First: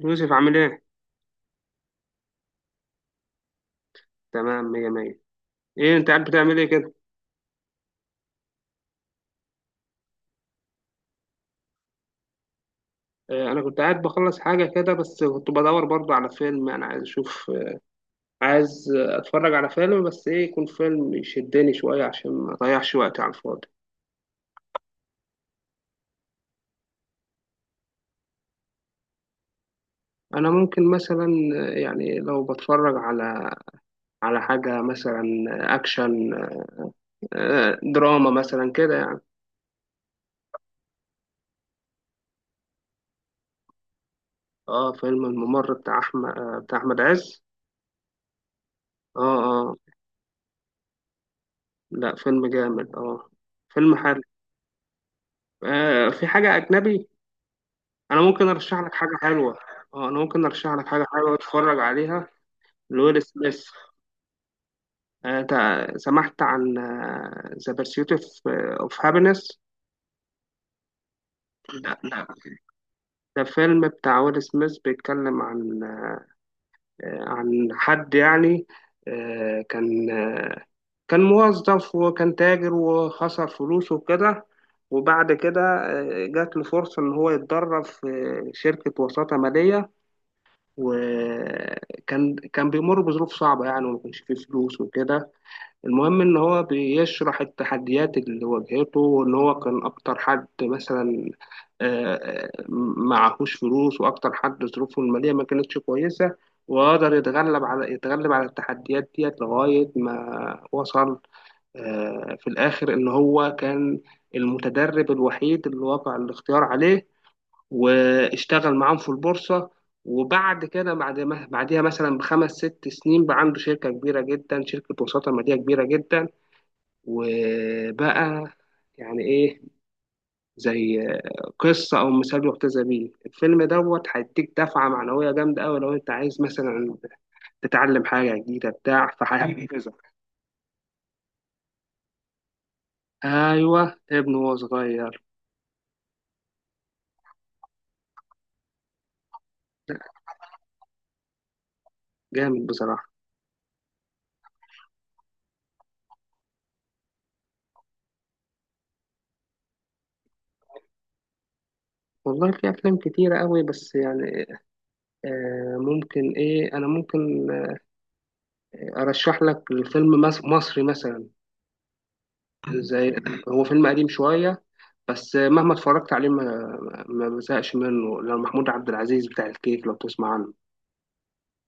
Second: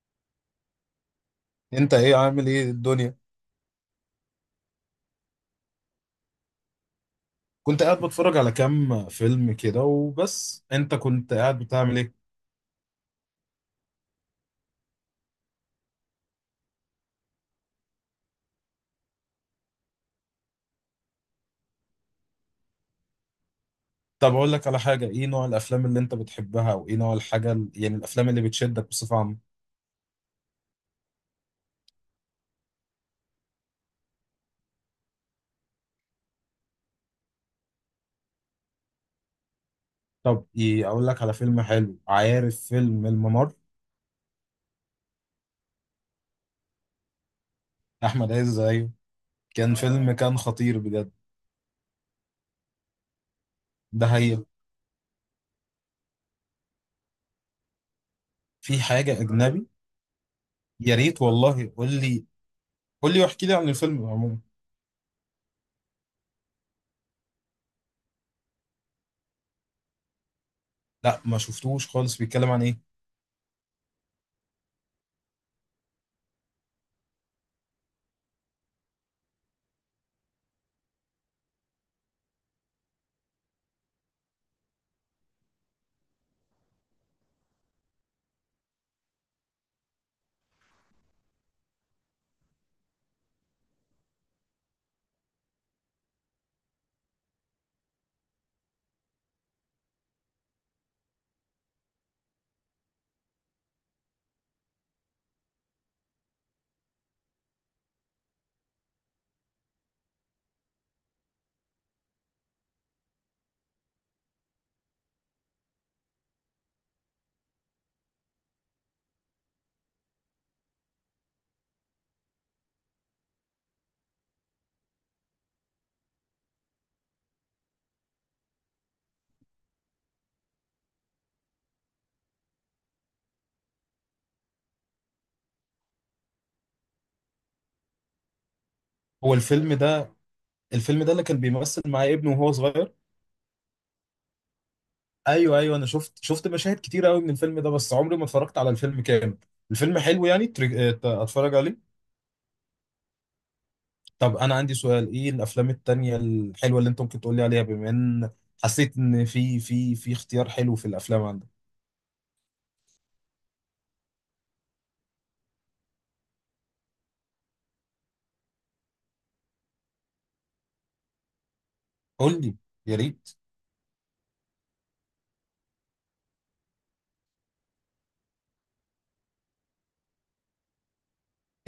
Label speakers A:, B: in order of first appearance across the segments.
A: يوسف عامل ايه؟
B: انت ايه عامل ايه الدنيا؟
A: تمام، مية مية. ايه، انت قاعد بتعمل ايه كده؟
B: كنت قاعد بتفرج على كام فيلم كده وبس. انت كنت قاعد بتعمل ايه؟
A: اه، انا كنت قاعد بخلص حاجة كده، بس كنت بدور برضو على فيلم انا عايز اشوف. عايز اتفرج على فيلم، بس ايه يكون فيلم يشدني شوية عشان ما اضيعش وقتي على الفاضي.
B: طب اقول لك على حاجه. ايه نوع الافلام اللي انت بتحبها، وايه نوع الحاجه يعني الافلام اللي بتشدك بصفه عامه؟
A: انا ممكن مثلا يعني لو بتفرج على حاجة مثلا، اكشن، دراما مثلا كده يعني.
B: طب ايه، اقول لك على فيلم حلو. عارف فيلم الممر؟
A: اه، فيلم الممر بتاع احمد عز.
B: احمد عز، ايوه.
A: اه، اه.
B: كان فيلم، كان خطير بجد.
A: لا، فيلم جامد، اه. فيلم
B: ده
A: حلو.
B: هي،
A: في حاجة أجنبي؟ انا ممكن ارشح
B: في
A: لك حاجه
B: حاجه
A: حلوه.
B: اجنبي؟
A: اه، انا ممكن ارشح لك
B: يا
A: حاجه
B: ريت
A: حلوه
B: والله،
A: اتفرج
B: قول لي.
A: عليها.
B: قول لي
A: لويل
B: واحكي لي
A: سميث.
B: عن الفيلم عموما.
A: سمعت عن ذا بيرسيوت اوف هابينس.
B: لا، ما شفتوش
A: لا،
B: خالص.
A: لا.
B: بيتكلم عن ايه؟
A: ده فيلم بتاع ويل سميث بيتكلم عن عن حد يعني، آه، كان آه، كان موظف وكان تاجر وخسر فلوسه وكده. وبعد كده جات له فرصة إن هو يتدرب في شركة وساطة مالية. وكان بيمر بظروف صعبة يعني، وما كانش فيه فلوس وكده. المهم إن هو بيشرح التحديات اللي واجهته وإن هو كان أكتر حد مثلا آه، آه، معهوش فلوس، وأكتر حد ظروفه المالية ما كانتش كويسة، وقدر يتغلب على التحديات ديت لغاية ما وصل في الآخر إن هو كان المتدرب الوحيد اللي وقع الاختيار عليه، واشتغل معاهم في البورصة. وبعد كده، بعد ما بعديها مثلا بخمس ست سنين، بقى عنده شركة كبيرة جدا، شركة وساطة مالية كبيرة جدا. وبقى يعني ايه، زي قصة أو مثال يحتذى بيه. الفيلم دوت هيديك دفعة معنوية جامدة أوي لو أنت عايز مثلا تتعلم حاجة جديدة بتاع،
B: هو الفيلم
A: فهيحفزك.
B: ده، اللي كان بيمثل معاه ابنه وهو صغير؟
A: أيوه، ابنه وهو صغير.
B: ايوه، ايوه، انا شفت مشاهد كتير قوي من الفيلم ده، بس عمري ما اتفرجت على الفيلم كامل. الفيلم حلو يعني، اتفرج عليه.
A: جامد بصراحة.
B: طب انا عندي سؤال. ايه الافلام التانية الحلوة اللي انت ممكن تقول لي عليها؟ بما ان حسيت ان في اختيار حلو في الافلام عندك.
A: والله في أفلام كتيرة أوي، بس يعني آه ممكن إيه أنا ممكن ارشح لك فيلم مصري مثلا.
B: قول لي، يا
A: زي،
B: ريت.
A: هو فيلم قديم شويه، بس مهما اتفرجت عليه ما بزهقش منه. لو محمود عبد العزيز بتاع الكيف، لو تسمع عنه.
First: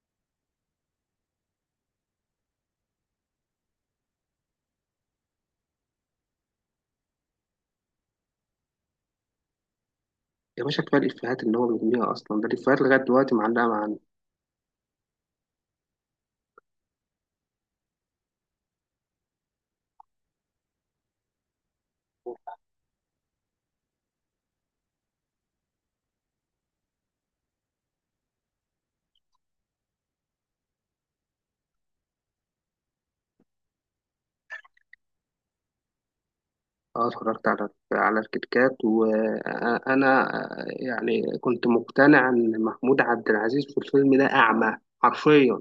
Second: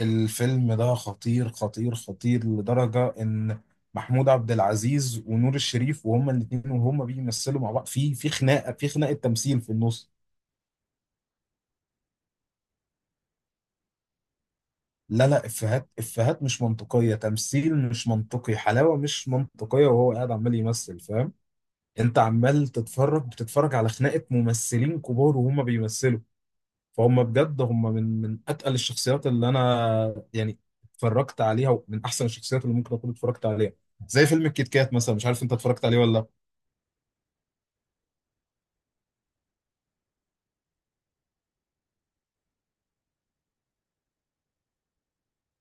B: الفيلم ده خطير خطير خطير لدرجة ان محمود عبد العزيز ونور الشريف، وهما الاثنين وهما بيمثلوا مع بعض، في خناقة، في خناقة تمثيل في النص.
A: يا باشا كفايه الافيهات اللي هو بيرميها، اصلا ده الافيهات لغايه دلوقتي معلقه معانا.
B: لا لا، افيهات افيهات مش منطقيه، تمثيل مش منطقي، حلاوه مش منطقيه، وهو قاعد عمال يمثل، فاهم. انت عمال بتتفرج على خناقه ممثلين كبار وهم بيمثلوا. فهم بجد، هم من اتقل الشخصيات اللي انا يعني اتفرجت عليها، ومن احسن الشخصيات اللي ممكن اكون اتفرجت عليها. زي فيلم الكيت كات مثلا، مش عارف انت اتفرجت عليه ولا لا.
A: اه، اتفرجت على الكتكات، وانا يعني كنت مقتنع ان محمود عبد العزيز في الفيلم ده اعمى، حرفيا.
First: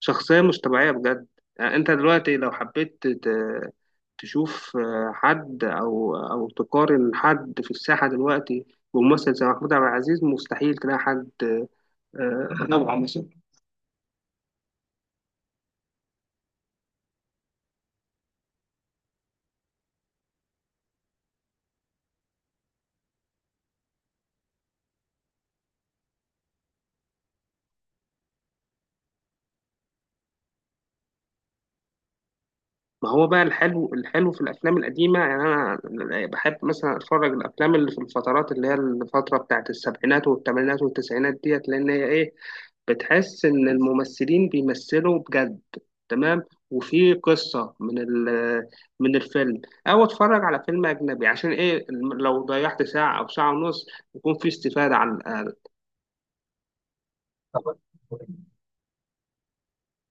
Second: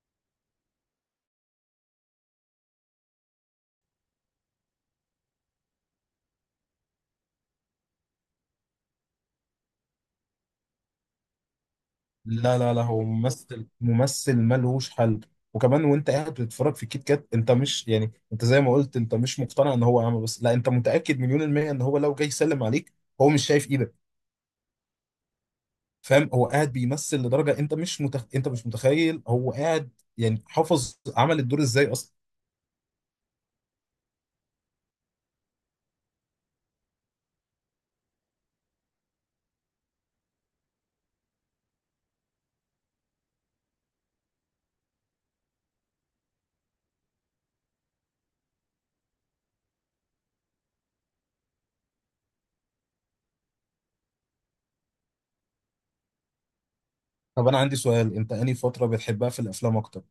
A: شخصية مش طبيعية بجد. يعني انت دلوقتي لو حبيت تشوف حد او تقارن حد في الساحة دلوقتي بممثل زي محمود عبد العزيز، مستحيل تلاقي حد
B: لا لا لا،
A: نوعه
B: هو
A: مثلا.
B: ممثل، ممثل ملهوش حل. وكمان، وانت قاعد بتتفرج في كيت كات، انت مش يعني، انت زي ما قلت، انت مش مقتنع ان هو اعمى، بس لا، انت متاكد مليون الميه ان هو لو جاي يسلم عليك هو مش شايف ايدك، فاهم. هو قاعد بيمثل لدرجه انت مش متخيل هو قاعد، يعني حافظ عمل الدور ازاي اصلا.
A: ما هو بقى، الحلو، الحلو في الافلام القديمة، يعني انا بحب مثلا اتفرج الافلام اللي في الفترات اللي هي الفترة بتاعت السبعينات والثمانينات والتسعينات ديت، لان هي ايه، بتحس ان الممثلين بيمثلوا بجد. تمام. وفي قصة من الفيلم. او اتفرج على فيلم اجنبي عشان ايه لو ضيعت ساعة او ساعة ونص، يكون في استفادة على الاقل.
B: طب انا عندي سؤال. انت انهي فتره بتحبها في الافلام اكتر،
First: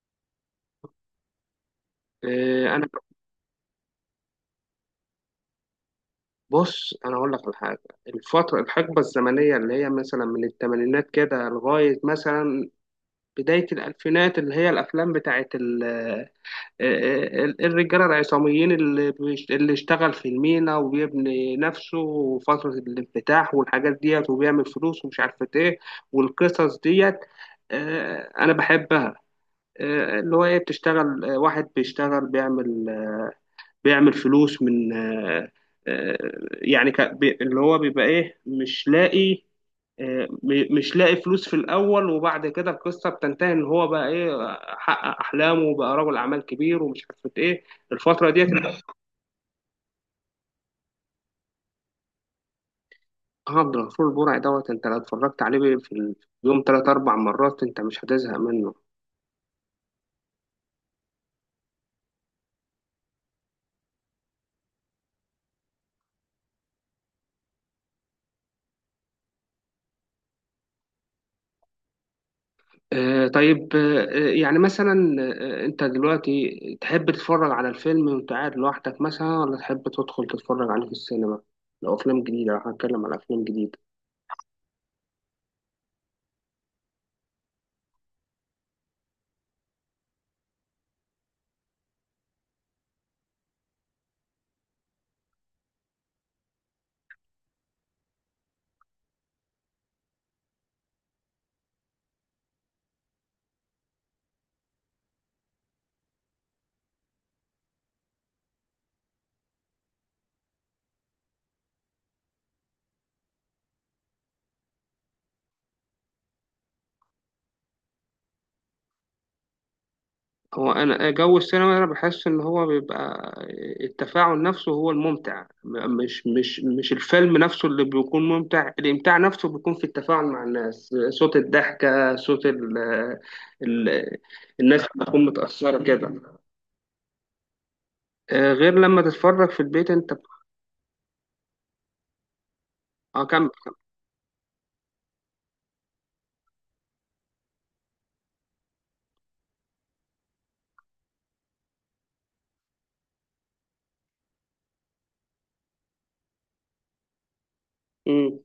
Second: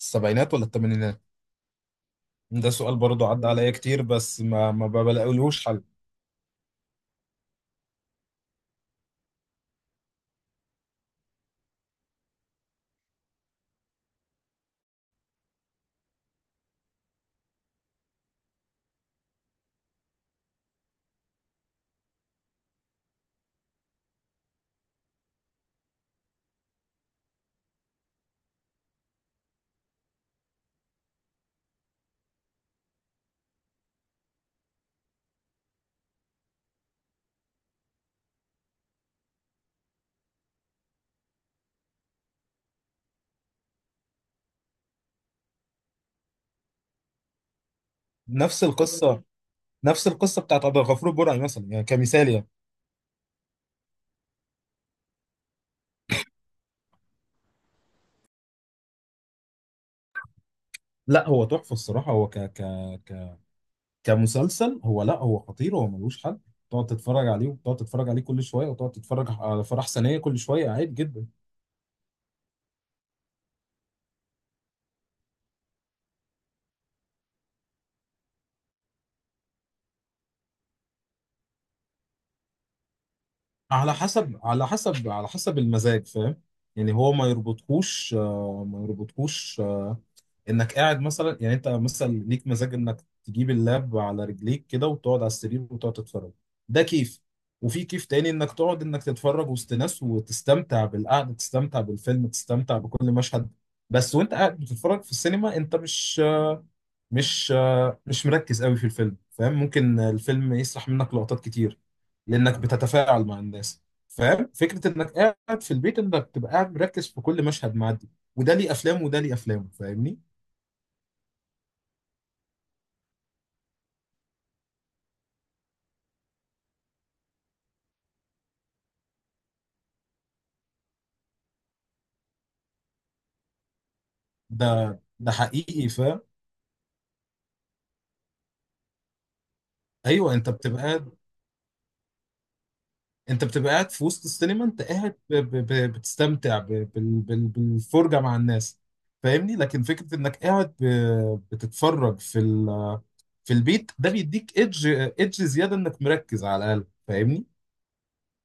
B: السبعينات ولا الثمانينات؟ ده
A: إيه، انا،
B: سؤال برضه عدى عليا كتير، بس ما بلاقيلهوش حل.
A: بص انا اقول لك على حاجة. الفترة الحقبة الزمنية اللي هي مثلا من الثمانينات كده لغاية مثلا بداية الألفينات، اللي هي الأفلام بتاعت الرجاله العصاميين، اللي اشتغل في المينا وبيبني نفسه وفتره الانفتاح والحاجات ديت، وبيعمل فلوس، ومش عارفه ايه، والقصص ديت. انا بحبها. آه، اللي هو ايه بتشتغل آه، واحد بيشتغل بيعمل فلوس من آه، يعني اللي هو بيبقى ايه، مش لاقي مش لاقي فلوس في الاول، وبعد كده القصه بتنتهي ان هو بقى ايه، حقق احلامه وبقى رجل اعمال كبير ومش عارف ايه. الفتره ديت
B: نفس
A: انت.
B: القصه، نفس القصه بتاعت عبد الغفور البرعي مثلا، يعني كمثال يعني.
A: عبد الغفور البرعي دوت، انت لو اتفرجت عليه في اليوم ثلاث اربع مرات، انت مش هتزهق منه.
B: لا، هو تحفه الصراحه، هو ك ك ك كمسلسل، هو لا، هو خطير، هو ملوش حل. تقعد تتفرج عليه وتقعد تتفرج عليه كل شويه، وتقعد تتفرج على فرح سنيه كل شويه، عادي جدا.
A: طيب، يعني مثلا انت دلوقتي تحب تتفرج على الفيلم وانت قاعد لوحدك مثلا، ولا تحب تدخل تتفرج عليه في السينما؟ لو افلام جديده، لو هنتكلم على افلام جديده.
B: على حسب، على حسب، على حسب المزاج، فاهم. يعني هو ما يربطكوش انك قاعد مثلا، يعني انت مثلا ليك مزاج انك تجيب اللاب على رجليك كده وتقعد على السرير وتقعد تتفرج، ده كيف. وفي كيف تاني، انك تقعد، انك تتفرج وسط ناس وتستمتع بالقعده، تستمتع بالفيلم، تستمتع بكل مشهد. بس وانت قاعد بتتفرج في السينما، انت مش مش مركز قوي في الفيلم، فاهم، ممكن الفيلم يسرح منك لقطات كتير لانك بتتفاعل مع الناس، فاهم. فكره انك قاعد في البيت انك تبقى قاعد مركز في كل مشهد معدي، وده ليه افلام، فاهمني.
A: هو انا جو السينما انا بحس ان هو بيبقى التفاعل نفسه هو الممتع. مش الفيلم نفسه اللي بيكون ممتع، الامتاع نفسه بيكون في التفاعل مع الناس، صوت الضحكه، صوت ال آه، ال الناس
B: ده
A: بتكون
B: ده
A: متاثره
B: حقيقي، فاهم.
A: كده. غير لما تتفرج في البيت انت.
B: ايوه،
A: اه،
B: انت
A: كمل.
B: بتبقى قاعد في وسط السينما، انت قاعد بتستمتع بالفرجه مع الناس، فاهمني. لكن فكره انك قاعد بتتفرج في في البيت، ده بيديك ايدج زياده انك مركز على الاقل، فاهمني.
A: مم.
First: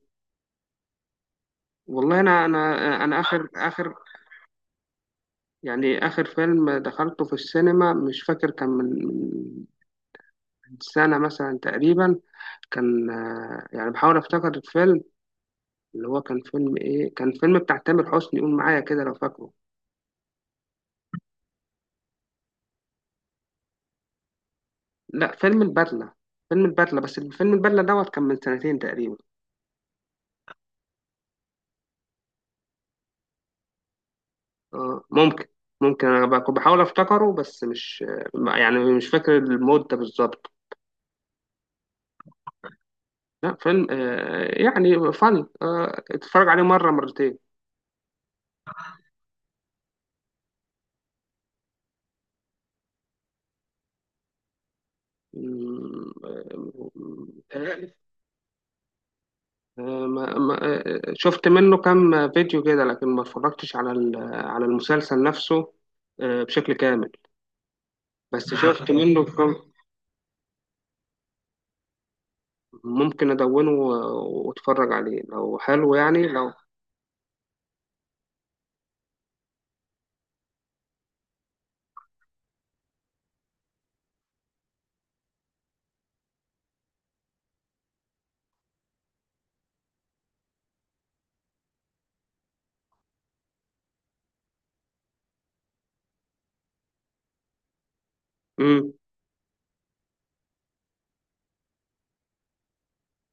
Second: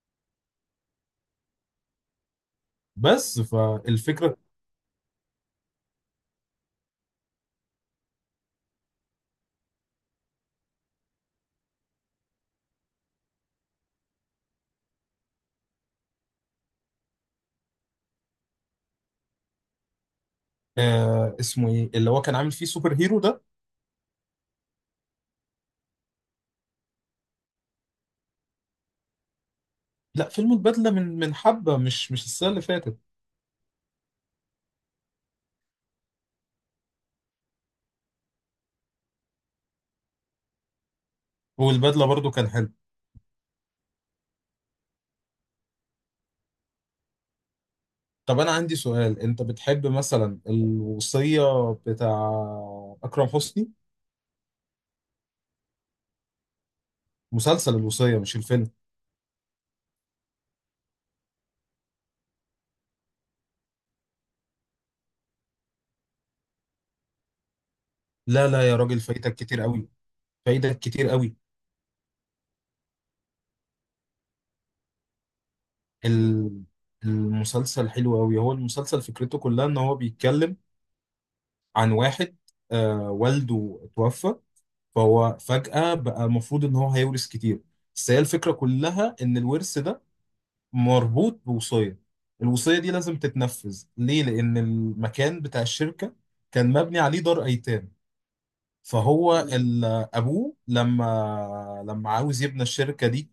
A: والله، انا
B: بس
A: اخر اخر
B: فالفكره.
A: يعني اخر فيلم دخلته في السينما، مش فاكر كان من سنة مثلا تقريبا. كان يعني بحاول افتكر الفيلم. اللي هو كان فيلم بتاع تامر حسني، قول معايا كده لو فاكره.
B: اسمه ايه اللي هو كان عامل فيه سوبر هيرو ده؟
A: لا، فيلم البدلة، فيلم البدلة. بس فيلم البدلة دوت كان من سنتين تقريبا.
B: لا فيلم البدله، من حبه، مش السنه اللي فاتت.
A: اه، ممكن، كنت بحاول افتكره، بس مش آه، يعني مش فاكر المدة بالظبط.
B: والبدله برضو كان حلو.
A: لا، فيلم يعني فن، اتفرج عليه مرة مرتين.
B: طب انا عندي سؤال. انت بتحب مثلا الوصية بتاع اكرم حسني؟
A: مم،
B: مسلسل
A: متهيألي.
B: الوصية، مش الفيلم.
A: آه، ما ما آه، شفت منه كام فيديو كده، لكن ما اتفرجتش على المسلسل نفسه بشكل كامل.
B: لا
A: بس
B: لا يا
A: شفت
B: راجل،
A: منه
B: فايتك
A: كام.
B: كتير قوي، فايتك كتير قوي.
A: ممكن ادونه واتفرج عليه لو حلو يعني، لو.
B: ال- المسلسل حلو قوي. هو المسلسل فكرته كلها ان هو بيتكلم عن واحد والده توفى، فهو فجأة بقى المفروض ان هو هيورث كتير. بس هي الفكرة كلها ان الورث ده مربوط بوصية، الوصية دي لازم تتنفذ. ليه؟ لأن المكان بتاع الشركة كان مبني عليه دار أيتام.
A: مم.
B: فهو أبوه لما عاوز يبني الشركة دي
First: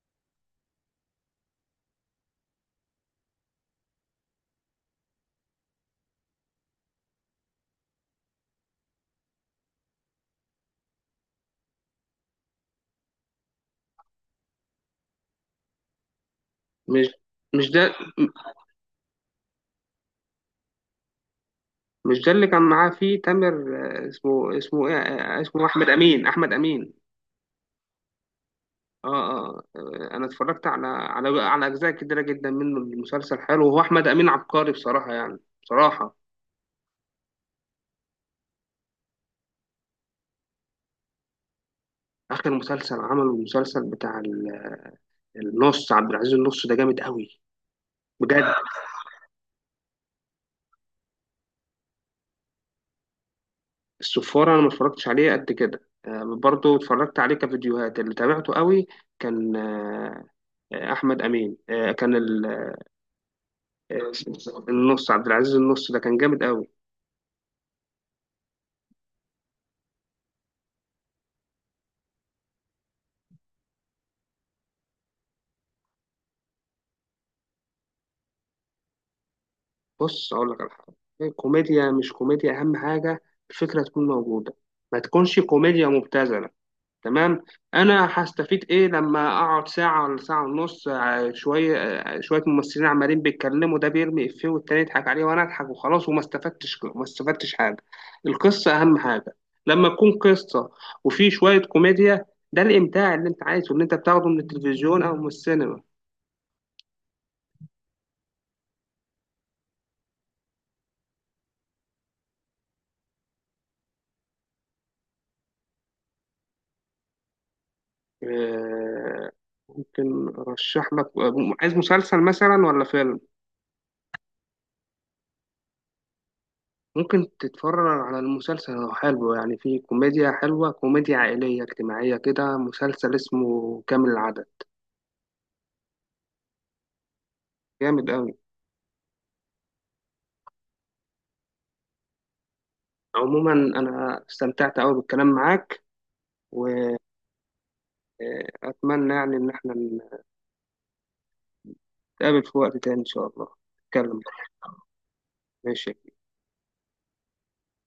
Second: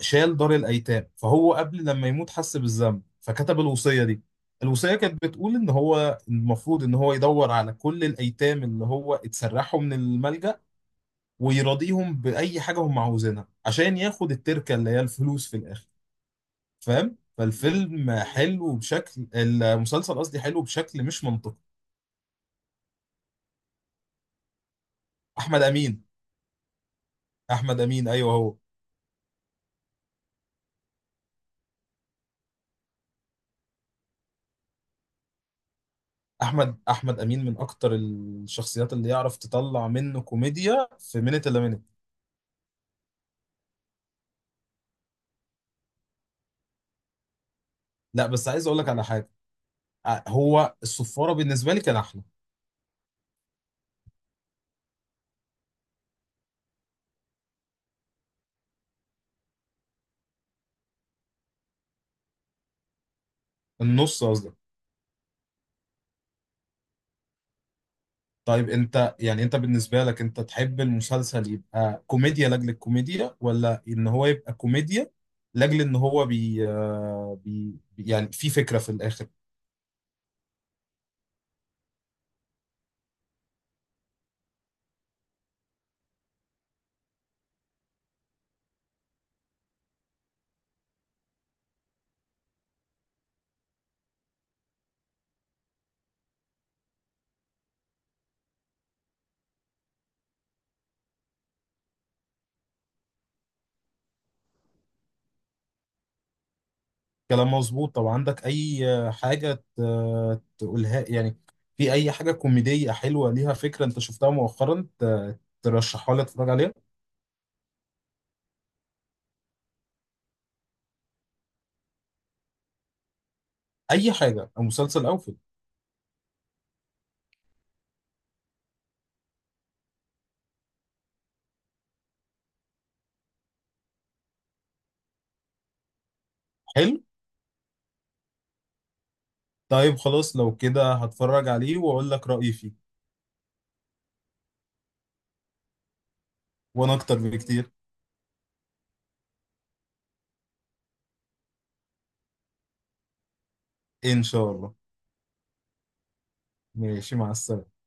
B: شال دار الأيتام، فهو قبل لما يموت حس بالذنب فكتب الوصية دي. الوصية كانت بتقول إن هو المفروض إن هو يدور على كل الأيتام اللي هو اتسرحوا من الملجأ ويراضيهم بأي حاجة هم عاوزينها، عشان ياخد التركة اللي هي الفلوس في الآخر،
A: مش
B: فاهم.
A: مش ده
B: فالفيلم حلو بشكل، المسلسل قصدي، حلو بشكل مش منطقي.
A: مش ده اللي كان معاه فيه تامر. اسمه ايه؟
B: احمد
A: اسمه احمد
B: امين،
A: امين، احمد امين.
B: احمد امين، ايوه هو.
A: اه، انا اتفرجت على اجزاء كتيره جدا منه. المسلسل حلو، وهو احمد امين عبقري بصراحه، يعني بصراحه.
B: احمد امين من اكتر الشخصيات اللي يعرف تطلع منه كوميديا في منت الا منت.
A: اخر مسلسل عمله المسلسل بتاع النص عبد العزيز، النص ده جامد قوي.
B: لا
A: بجد.
B: بس عايز اقول لك على حاجه. هو الصفاره بالنسبه لي كان احلى.
A: السفاره انا ما اتفرجتش عليه قد كده، آه، برضه اتفرجت عليه كفيديوهات، اللي تابعته قوي. كان، احمد امين. كان آه،
B: النص قصدي.
A: النص عبد العزيز، النص ده كان جامد قوي.
B: طيب، انت يعني، انت بالنسبه لك انت تحب المسلسل يبقى كوميديا لاجل الكوميديا، ولا ان هو يبقى كوميديا لاجل ان هو بي, آه، بي بي- يعني في فكره في الاخر؟
A: بص اقول لك على حاجه، كوميديا مش كوميديا اهم حاجه، الفكره تكون موجوده. ما تكونش كوميديا مبتذله. تمام. انا هستفيد ايه لما اقعد ساعه ولا ساعه ونص شويه ممثلين عمالين بيتكلموا، ده بيرمي افيه والتاني يضحك عليه وانا اضحك وخلاص، وما استفدتش، ما استفدتش حاجه. القصه اهم حاجه. لما تكون قصه وفي شويه كوميديا، ده الامتاع اللي انت عايزه، اللي انت بتاخده من التلفزيون او من السينما.
B: كلام مظبوط. طب عندك اي حاجة تقولها يعني؟ في اي حاجة كوميدية حلوة ليها فكرة انت شفتها مؤخرا ترشحها لي اتفرج عليها؟
A: آه، ممكن ارشح لك. عايز مسلسل مثلا ولا فيلم؟
B: اي حاجة، او مسلسل او فيلم.
A: ممكن تتفرج على المسلسل، هو حلو يعني، في كوميديا حلوة، كوميديا عائلية اجتماعية كده، مسلسل اسمه كامل العدد.
B: حلو.
A: جامد قوي.
B: طيب خلاص، لو كده هتفرج عليه واقول لك رأيي فيه.
A: عموما انا استمتعت قوي بالكلام معاك،
B: وانا
A: واتمنى
B: اكتر بكتير.
A: يعني ان احنا نتقابل في وقت تاني ان شاء الله، نتكلم.
B: ان شاء الله.
A: ماشي.
B: ماشي، مع السلامة.